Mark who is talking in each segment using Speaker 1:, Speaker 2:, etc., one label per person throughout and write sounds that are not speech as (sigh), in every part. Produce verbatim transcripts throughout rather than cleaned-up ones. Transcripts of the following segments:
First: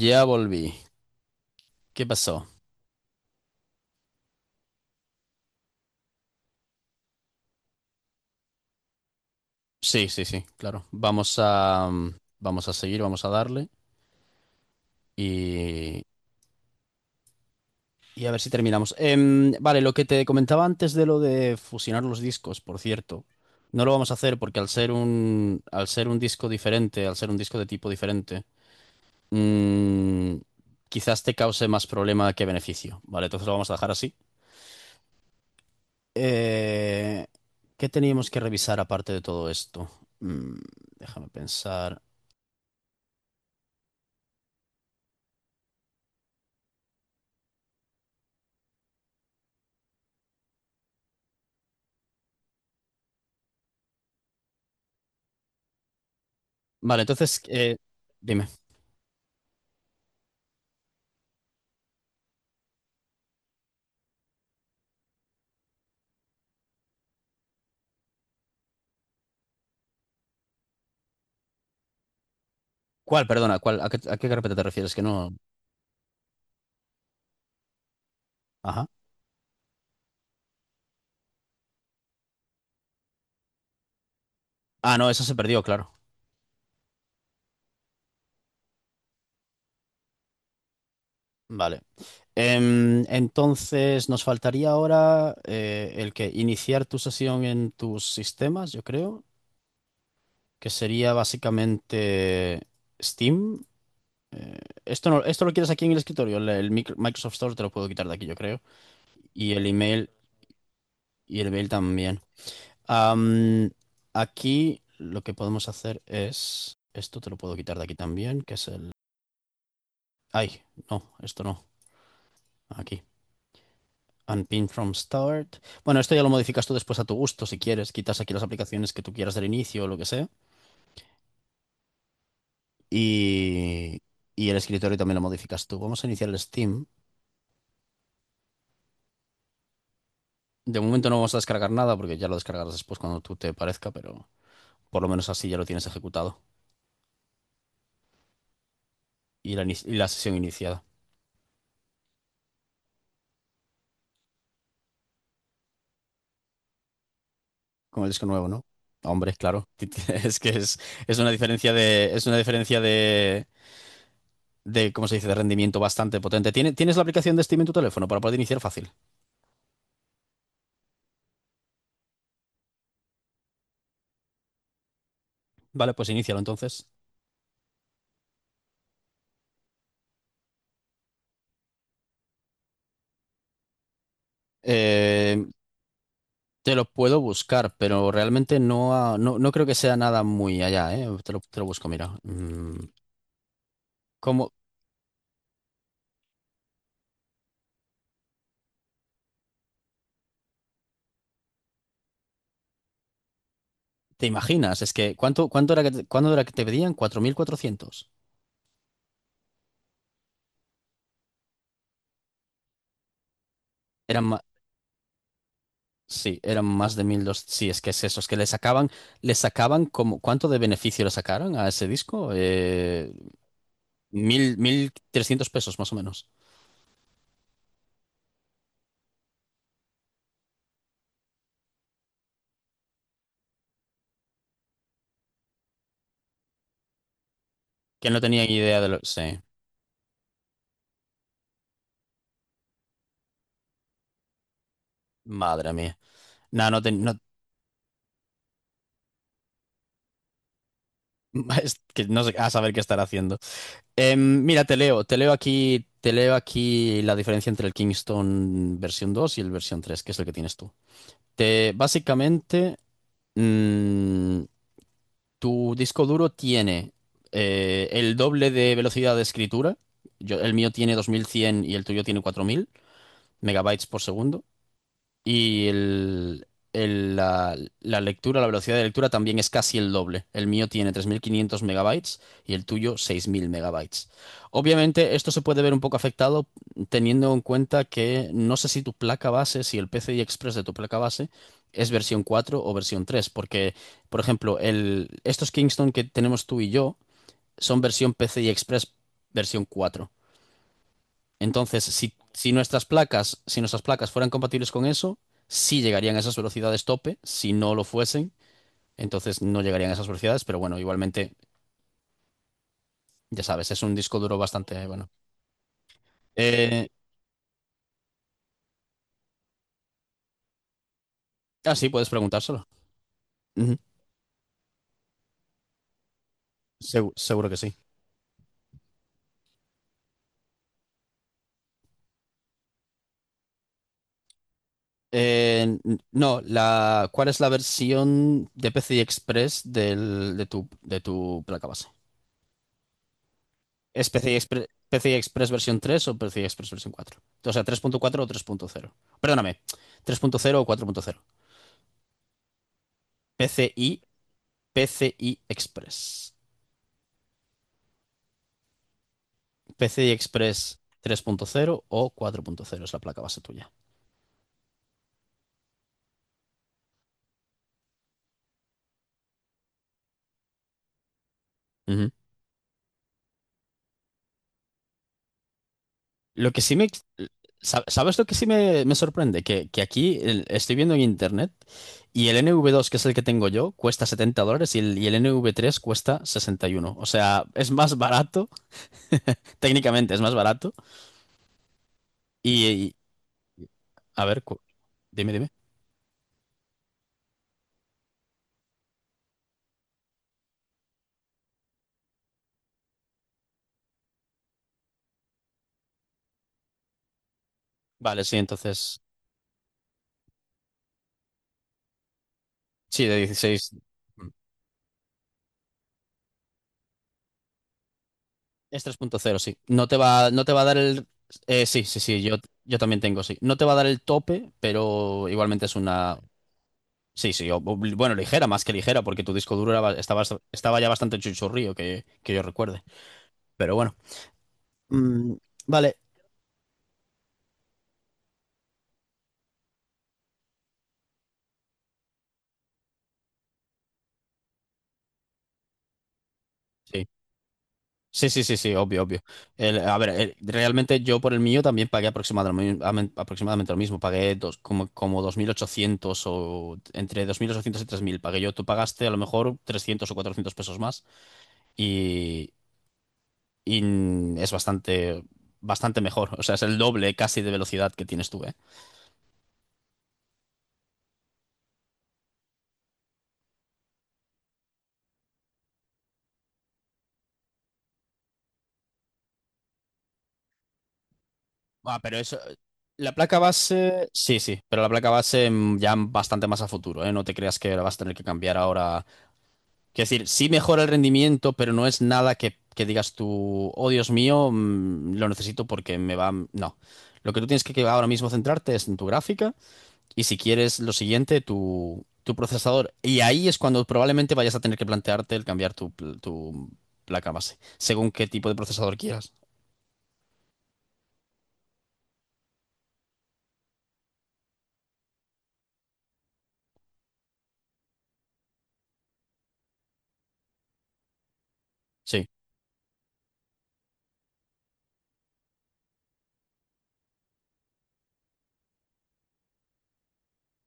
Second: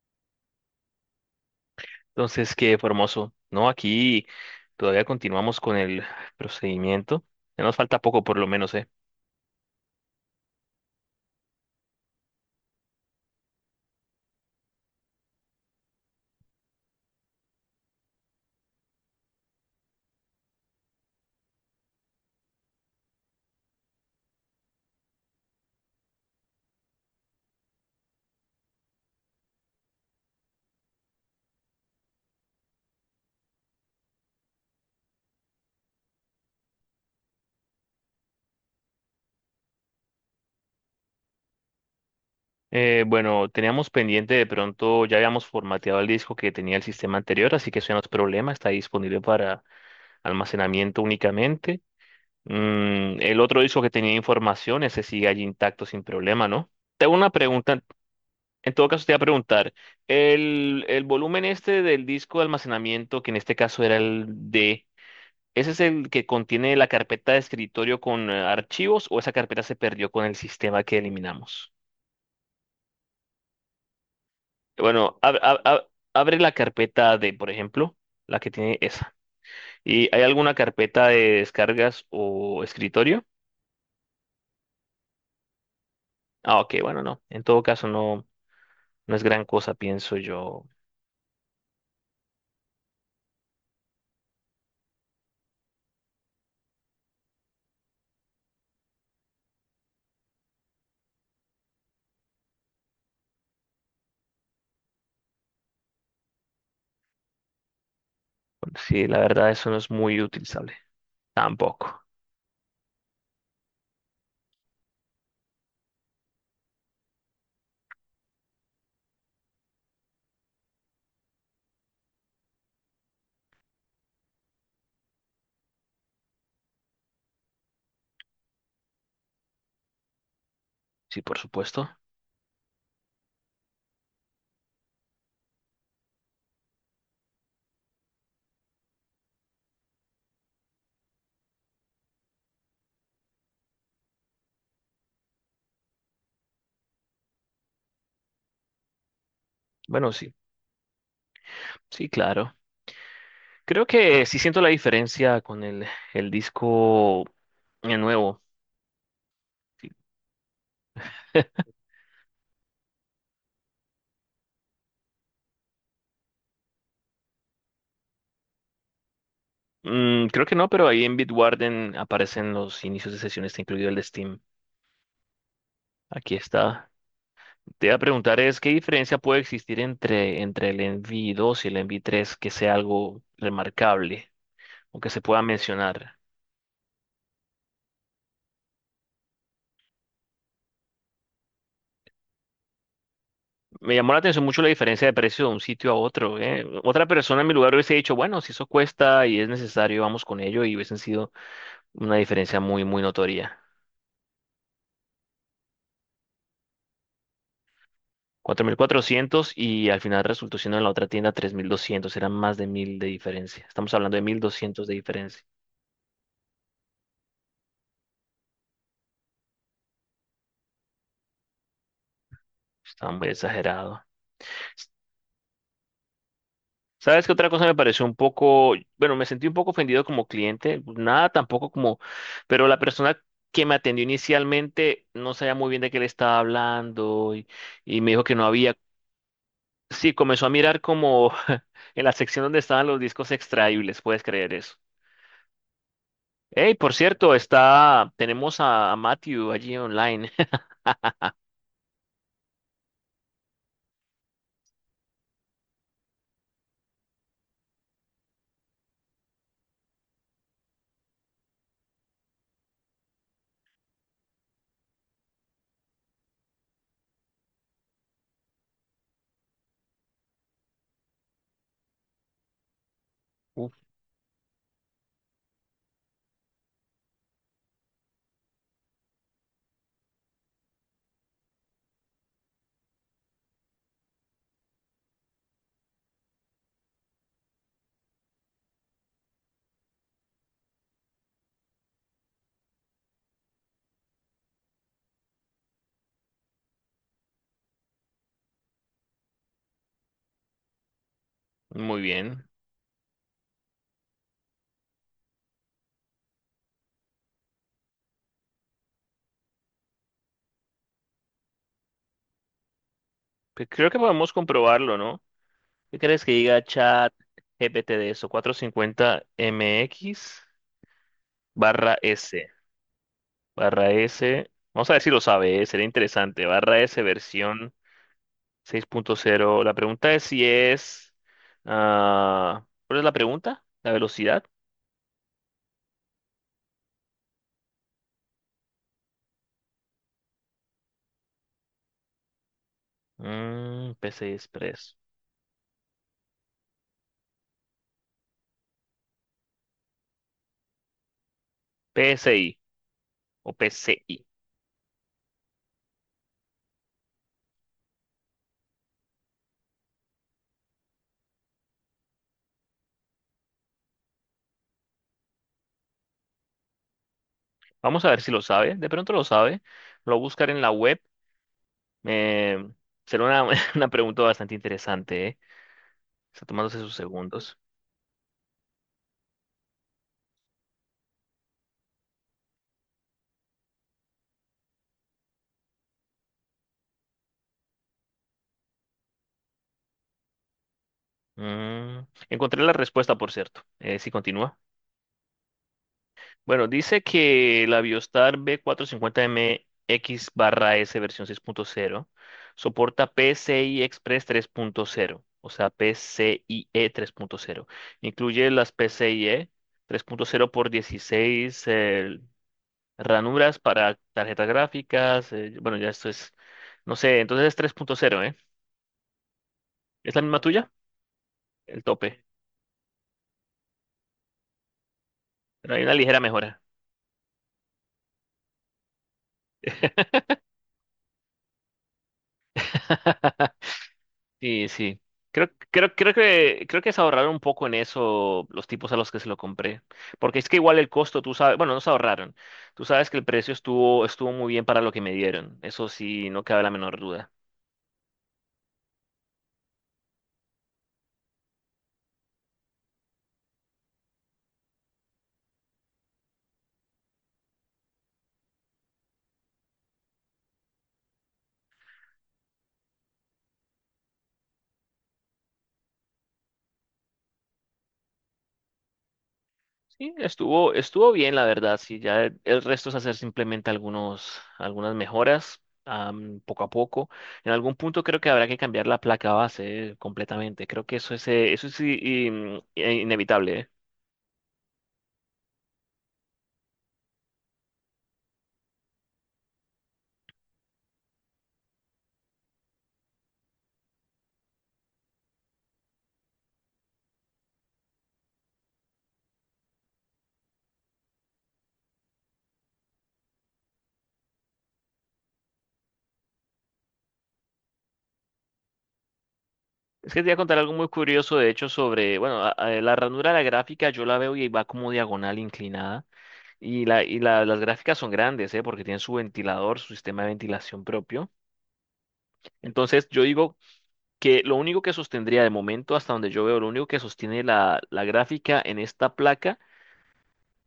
Speaker 1: Ya volví. ¿Qué pasó?
Speaker 2: Entonces, qué hermoso. No, aquí todavía continuamos con el procedimiento. Ya nos falta poco, por lo menos, ¿eh?
Speaker 1: Sí, sí, sí, claro. Vamos a, mm, vamos a seguir, vamos a darle y, y a ver si terminamos. Em, vale, lo que te comentaba antes de lo de fusionar los discos, por cierto, no lo vamos a hacer porque al ser un, al ser un disco diferente, al ser un disco de tipo diferente, mm, quizás te cause más problema que beneficio. Vale, entonces lo vamos a dejar así. Eh, ¿Qué teníamos que revisar aparte de todo esto? Mm, Déjame pensar.
Speaker 2: Eh, bueno, teníamos pendiente de pronto, ya habíamos formateado el disco que tenía el sistema anterior, así que eso ya no es problema, está disponible para almacenamiento únicamente. Mm, el otro disco que tenía información, ese sigue allí intacto sin problema, ¿no?
Speaker 1: Vale,
Speaker 2: Tengo una
Speaker 1: entonces, eh,
Speaker 2: pregunta,
Speaker 1: dime.
Speaker 2: en todo caso te voy a preguntar, el, el volumen este del disco de almacenamiento, que en este caso era el D. ¿Ese es el que contiene la carpeta de escritorio con eh, archivos, o esa carpeta se perdió con el sistema que eliminamos?
Speaker 1: ¿Cuál? Perdona, ¿cuál? ¿A qué, a qué carpeta te refieres? Que
Speaker 2: Bueno,
Speaker 1: no.
Speaker 2: ab- ab- ab- abre la carpeta de, por ejemplo, la que tiene
Speaker 1: Ajá.
Speaker 2: esa. ¿Y hay alguna carpeta de descargas o escritorio?
Speaker 1: Ah, no, esa se perdió, claro.
Speaker 2: Ah, ok, bueno, no. En todo caso, no, no es gran cosa, pienso yo.
Speaker 1: Vale. Em, entonces, nos faltaría ahora eh, el que iniciar tu sesión en tus sistemas, yo creo, que sería básicamente Steam. Eh, Esto no, esto lo quieres aquí en el escritorio. El, el micro- Microsoft Store te lo puedo quitar de aquí, yo creo.
Speaker 2: Bueno, sí, la verdad,
Speaker 1: Y el
Speaker 2: eso no es
Speaker 1: email,
Speaker 2: muy utilizable.
Speaker 1: y el email
Speaker 2: Tampoco.
Speaker 1: también. Am, Aquí lo que podemos hacer es. Esto te lo puedo quitar de aquí también, que es el. Ay, no, esto no. Aquí. Unpin from start. Bueno, esto ya lo modificas tú después a tu gusto, si quieres. Quitas aquí las aplicaciones que tú quieras del inicio o lo que sea.
Speaker 2: Sí, por supuesto.
Speaker 1: Y, y el escritorio también lo modificas tú. Vamos a iniciar el Steam. De momento no vamos a descargar nada porque ya lo descargarás después cuando tú te parezca, pero por lo menos así ya lo tienes ejecutado y la, ini- y la
Speaker 2: Bueno, sí,
Speaker 1: sesión iniciada.
Speaker 2: sí, claro. Creo que sí siento la diferencia con el, el disco eh,
Speaker 1: Con el disco
Speaker 2: nuevo.
Speaker 1: nuevo, ¿no? Hombre, claro. (laughs) Es que es, es una diferencia de, es una diferencia de, de, ¿cómo se dice?, de rendimiento bastante potente. ¿Tiene- ¿Tienes la aplicación de Steam en tu teléfono para poder iniciar fácil?
Speaker 2: Mm, creo que no, pero ahí en Bitwarden aparecen los inicios de sesión, está incluido el de Steam.
Speaker 1: Vale, pues
Speaker 2: Aquí
Speaker 1: inícialo entonces.
Speaker 2: está. Te iba a preguntar es, ¿qué diferencia puede existir entre, entre el Envy dos y el Envy tres, que sea algo remarcable o que se pueda
Speaker 1: Eh,
Speaker 2: mencionar?
Speaker 1: Te lo puedo buscar, pero realmente no, ha- no, no creo que sea nada muy allá, ¿eh? Te lo, te lo busco, mira. Mm,
Speaker 2: Me llamó la atención
Speaker 1: ¿cómo
Speaker 2: mucho la diferencia de precio de un sitio a otro, ¿eh? Otra persona en mi lugar hubiese dicho, bueno, si eso cuesta y es necesario, vamos con ello, y hubiesen sido una diferencia muy, muy notoria.
Speaker 1: te imaginas? Es que, ¿cuánto, cuánto era que te, cuándo era que te pedían? Cuatro mil cuatrocientos.
Speaker 2: Cuatro mil cuatrocientos, y al final resultó siendo en la otra tienda tres mil doscientos. Eran más de mil de diferencia. Estamos hablando de
Speaker 1: Eran,
Speaker 2: mil doscientos de diferencia.
Speaker 1: Sí, eran más de mil doscientos. Sí, es que es eso, es que le sacaban, le sacaban como, ¿cuánto de beneficio le sacaron a ese disco? Eh,
Speaker 2: Estaba muy exagerado.
Speaker 1: mil, mil trescientos pesos más o menos.
Speaker 2: ¿Sabes qué otra cosa me pareció un poco? Bueno, me sentí un poco ofendido como cliente. Pues nada, tampoco como, pero la persona que me atendió inicialmente no sabía muy bien de qué le estaba hablando, y, y
Speaker 1: Que
Speaker 2: me
Speaker 1: no
Speaker 2: dijo que no
Speaker 1: tenía ni
Speaker 2: había,
Speaker 1: idea de lo. Sí,
Speaker 2: sí, comenzó a mirar como (laughs) en la sección donde estaban los discos extraíbles. ¿Puedes creer eso?
Speaker 1: madre mía. No,
Speaker 2: Hey,
Speaker 1: no, te-
Speaker 2: por
Speaker 1: no,
Speaker 2: cierto, está, tenemos a, a Matthew allí online.
Speaker 1: (laughs) es que no sé a saber qué estar haciendo. Em, mira, te leo, te leo aquí, te leo aquí la diferencia entre el Kingston versión dos y el versión tres, que es el que tienes tú. Te, básicamente, mm, Tu disco duro tiene eh, el doble de velocidad de escritura. Yo- el mío tiene dos mil cien y el tuyo tiene cuatro mil
Speaker 2: (laughs)
Speaker 1: megabytes
Speaker 2: Uf,
Speaker 1: por segundo. Y el, el- la, la lectura, la velocidad de lectura también es casi el doble. El mío tiene tres mil quinientos megabytes y el tuyo seis mil megabytes. Obviamente esto se puede ver un poco afectado teniendo en cuenta que no sé si tu placa base, si el P C I Express de tu placa base es versión cuatro o versión tres porque, por ejemplo, el, estos Kingston que tenemos tú y yo son versión P C I Express versión cuatro. Entonces,
Speaker 2: muy
Speaker 1: si,
Speaker 2: bien.
Speaker 1: si nuestras placas, si nuestras placas fueran compatibles con eso, sí llegarían a esas velocidades tope. Si no lo fuesen, entonces no llegarían a esas velocidades. Pero bueno, igualmente, ya
Speaker 2: Pe-
Speaker 1: sabes, es
Speaker 2: Creo
Speaker 1: un
Speaker 2: que
Speaker 1: disco
Speaker 2: podemos
Speaker 1: duro bastante
Speaker 2: comprobarlo,
Speaker 1: bueno.
Speaker 2: ¿no? ¿Qué crees que diga
Speaker 1: Eh,
Speaker 2: chat GPT de eso? cuatrocientos cincuenta M X
Speaker 1: ah, sí,
Speaker 2: barra
Speaker 1: puedes
Speaker 2: S,
Speaker 1: preguntárselo. Ujú,
Speaker 2: barra S. Vamos a ver si lo sabe, ¿eh? Sería interesante. Barra S
Speaker 1: segu- seguro que
Speaker 2: versión
Speaker 1: sí.
Speaker 2: seis punto cero. La pregunta es si es... Ah, ¿cuál es la pregunta? ¿La velocidad?
Speaker 1: Eh, no, la, ¿cuál es la versión de P C I Express del- de tu, de tu placa base?
Speaker 2: Mm,
Speaker 1: ¿Es PCI
Speaker 2: P C I
Speaker 1: Express,
Speaker 2: Express.
Speaker 1: PCI Express versión tres o P C I Express versión cuatro? O sea, tres punto cuatro o tres punto cero. Perdóname, tres punto cero o cuatro punto cero.
Speaker 2: P S I o
Speaker 1: PCI,
Speaker 2: P C I.
Speaker 1: P C I Express. P C I Express tres punto cero o cuatro punto cero es la placa base tuya.
Speaker 2: Vamos a ver si lo sabe. De pronto lo sabe. Lo voy a buscar en la web.
Speaker 1: Ujú.
Speaker 2: Eh, Será una (laughs) una pregunta bastante interesante, ¿eh? Está
Speaker 1: Lo que sí
Speaker 2: tomándose
Speaker 1: me...
Speaker 2: sus segundos.
Speaker 1: sa- ¿Sabes lo que sí me, me sorprende? Que, que aquí el- estoy viendo en internet y el N V dos, que es el que tengo yo, cuesta setenta dólares y el, y el N V tres cuesta sesenta y uno. O sea, es más barato, (laughs) técnicamente es más barato.
Speaker 2: Mm, encontré la
Speaker 1: Y,
Speaker 2: respuesta, por cierto. Eh, si
Speaker 1: A ver,
Speaker 2: continúa.
Speaker 1: cu- dime, dime.
Speaker 2: Bueno, dice que la Biostar b cuatrocientos cincuenta M X barra S versión seis punto cero soporta P C I Express tres punto cero. O sea, PCIe tres punto cero.
Speaker 1: Vale, sí,
Speaker 2: Incluye las
Speaker 1: entonces.
Speaker 2: PCIe tres punto cero por dieciséis
Speaker 1: Sí, de
Speaker 2: ranuras
Speaker 1: dieciséis.
Speaker 2: para
Speaker 1: Mm.
Speaker 2: tarjetas gráficas. Eh, bueno, ya esto es, no sé, entonces es tres punto cero, ¿eh?
Speaker 1: Es tres punto cero, sí. No te
Speaker 2: ¿Es la
Speaker 1: va,
Speaker 2: misma
Speaker 1: no te va a
Speaker 2: tuya?
Speaker 1: dar el. Eh, sí,
Speaker 2: El
Speaker 1: sí, sí,
Speaker 2: tope,
Speaker 1: yo, yo también tengo, sí. No te va a dar el tope, pero igualmente
Speaker 2: pero
Speaker 1: es
Speaker 2: hay una
Speaker 1: una.
Speaker 2: ligera mejora.
Speaker 1: Sí, sí, o- o- bueno, ligera, más que ligera, porque tu disco duro era ba- estaba, estaba ya bastante chuchurrío, que, que yo recuerde.
Speaker 2: (laughs)
Speaker 1: Pero bueno.
Speaker 2: Sí, sí.
Speaker 1: Mm,
Speaker 2: Creo, creo,
Speaker 1: vale.
Speaker 2: creo que, creo que se ahorraron un poco en eso los tipos a los que se lo compré. Porque es que igual el costo, tú sabes, bueno, no se ahorraron. Tú sabes que el precio estuvo, estuvo muy bien para lo que me dieron. Eso sí, no cabe la menor duda.
Speaker 1: Sí, sí, sí, sí, obvio, obvio. El- a ver, el- realmente yo por el mío también pagué aproximadamente, amen- aproximadamente lo mismo. Pagué dos, como, como dos mil ochocientos o entre dos mil ochocientos y tres mil pagué yo. Tú pagaste a lo mejor trescientos o cuatrocientos pesos más y, y es bastante, bastante mejor. (laughs) O sea, es el doble casi de velocidad que tienes tú, ¿eh?
Speaker 2: Sí, estuvo, estuvo bien, la verdad. Sí, ya el, el resto es hacer simplemente algunos, algunas mejoras, am, poco a poco. En algún punto creo que habrá que cambiar la placa base eh, completamente. Creo que eso es, eh, eso es
Speaker 1: Ah, pero
Speaker 2: i-
Speaker 1: eso...
Speaker 2: in- eh,
Speaker 1: La placa
Speaker 2: inevitable, ¿eh?
Speaker 1: base, sí, sí, pero la placa base mm, ya bastante más a futuro, ¿eh? No te creas que la vas a tener que cambiar ahora. Quiero decir, sí mejora el rendimiento, pero no es nada que, que digas tú, oh Dios mío, mm, lo necesito porque me va. No. Lo que tú tienes que que ahora mismo centrarte es en tu gráfica y si quieres lo siguiente, tu, tu procesador. Y ahí es cuando probablemente vayas a tener que plantearte el cambiar tu, pl- tu placa base, según qué tipo de procesador quieras.
Speaker 2: Es que te voy a contar algo muy curioso, de hecho, sobre, bueno, a- a- la ranura de la gráfica yo la veo y va como diagonal inclinada. Y, la, y la- las gráficas son grandes, ¿eh? Porque tienen su ventilador, su sistema de ventilación propio.
Speaker 1: Sí.
Speaker 2: Entonces yo digo, que lo único que sostendría de momento, hasta donde yo veo, lo único que sostiene la, la gráfica en esta placa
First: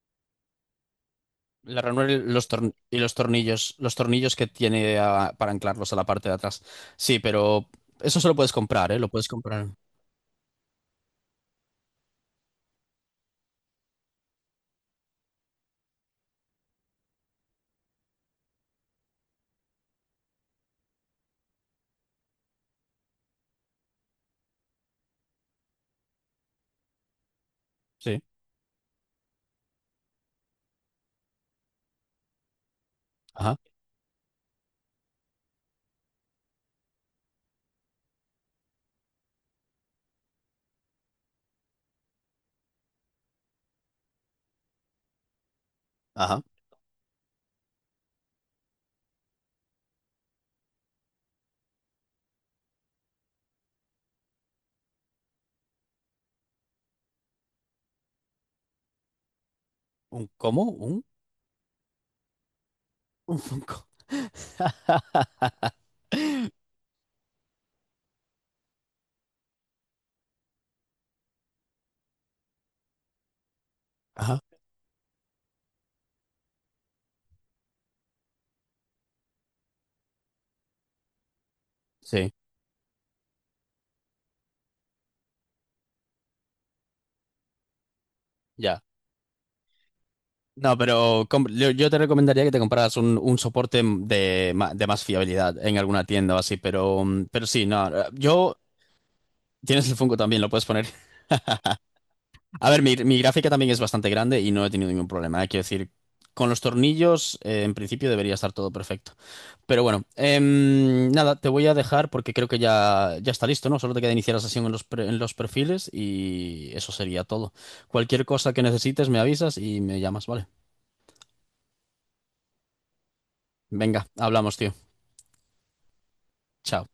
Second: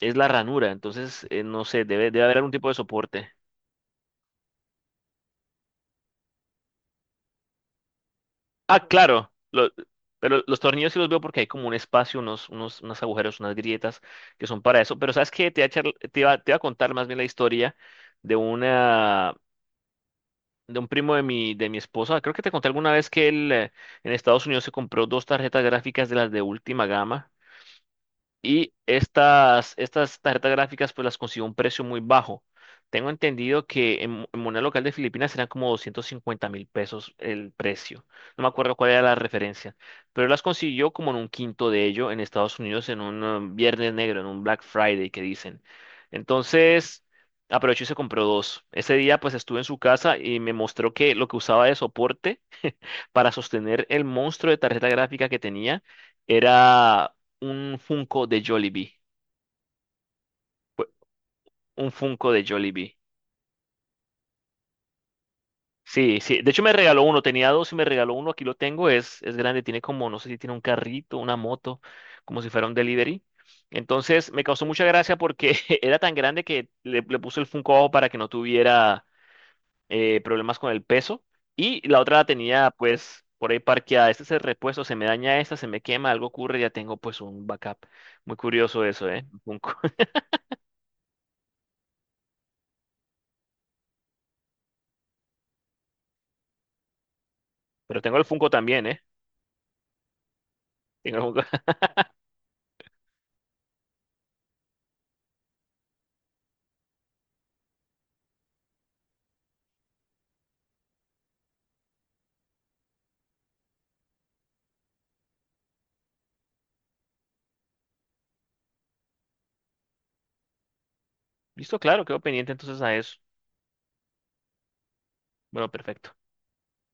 Speaker 2: es la ranura. Entonces, eh, no
Speaker 1: La
Speaker 2: sé, debe,
Speaker 1: ranura y
Speaker 2: debe haber
Speaker 1: los,
Speaker 2: algún tipo
Speaker 1: torn-
Speaker 2: de
Speaker 1: y los
Speaker 2: soporte.
Speaker 1: tornillos, los tornillos que tiene ah, para anclarlos a la parte de atrás. Sí, pero eso solo puedes
Speaker 2: Ah,
Speaker 1: comprar, ¿eh? Lo puedes
Speaker 2: claro,
Speaker 1: comprar.
Speaker 2: lo- pero los tornillos sí los veo porque hay como un espacio, unos, unos, unos agujeros, unas grietas que son para eso. Pero ¿sabes qué? Te voy a, charl- te iba- te iba a contar más bien la historia de una... de un primo de mi, de mi esposa. Creo que te conté alguna vez que él eh, en Estados Unidos se compró dos tarjetas gráficas de las de última gama.
Speaker 1: Sí.
Speaker 2: Y estas, estas tarjetas gráficas pues las consiguió a un precio muy bajo. Tengo
Speaker 1: Ajá.
Speaker 2: entendido que en, en moneda local de Filipinas eran como doscientos cincuenta mil pesos el precio. No me acuerdo cuál era la referencia. Pero las consiguió como en un quinto de ello en Estados Unidos en un um, viernes negro, en un Black Friday, que dicen.
Speaker 1: Ajá.
Speaker 2: Entonces aprovechó y se compró dos. Ese día pues estuve en su casa y me mostró que lo que usaba de soporte para sostener el monstruo de tarjeta gráfica que tenía era un Funko de Jollibee.
Speaker 1: ¿Un cómo? ¿Un?
Speaker 2: Un Funko de Jollibee.
Speaker 1: Un Funko. (laughs)
Speaker 2: Sí, sí. De hecho me regaló uno, tenía dos y me regaló uno. Aquí lo tengo, es, es grande, tiene como, no sé si tiene un carrito, una moto, como si fuera un delivery. Entonces
Speaker 1: Ajá,
Speaker 2: me causó mucha gracia porque (laughs) era tan grande que le, le puso el Funko abajo para que no tuviera eh, problemas con el peso, y la otra la
Speaker 1: sí,
Speaker 2: tenía pues por ahí parqueada. Este es el repuesto, se me daña esta, se me quema, algo ocurre, ya tengo pues un backup. Muy
Speaker 1: ya.
Speaker 2: curioso eso, ¿eh? Un Funko. (laughs)
Speaker 1: No, pero com- yo, yo te recomendaría que te compraras un, un soporte de, ma- de más fiabilidad en alguna tienda o así, pero, mm, pero sí, no.
Speaker 2: Pero tengo el Funko
Speaker 1: Yo,
Speaker 2: también, ¿eh?
Speaker 1: tienes el Funko también, lo puedes poner.
Speaker 2: Tengo el Funko. (laughs)
Speaker 1: A ver, mi, mi gráfica también es bastante grande y no he tenido ningún problema. Hay que decir, con los tornillos, eh, en principio debería estar todo perfecto. Pero bueno, em, nada, te voy a dejar porque creo que ya, ya, está listo, ¿no? Solo te queda iniciar la sesión en los, pre- en los perfiles y eso sería todo. Cualquier cosa que necesites, me avisas y me llamas, ¿vale?
Speaker 2: Listo, claro, quedo pendiente entonces a eso.
Speaker 1: Venga, hablamos, tío.
Speaker 2: Bueno, perfecto.
Speaker 1: Chao.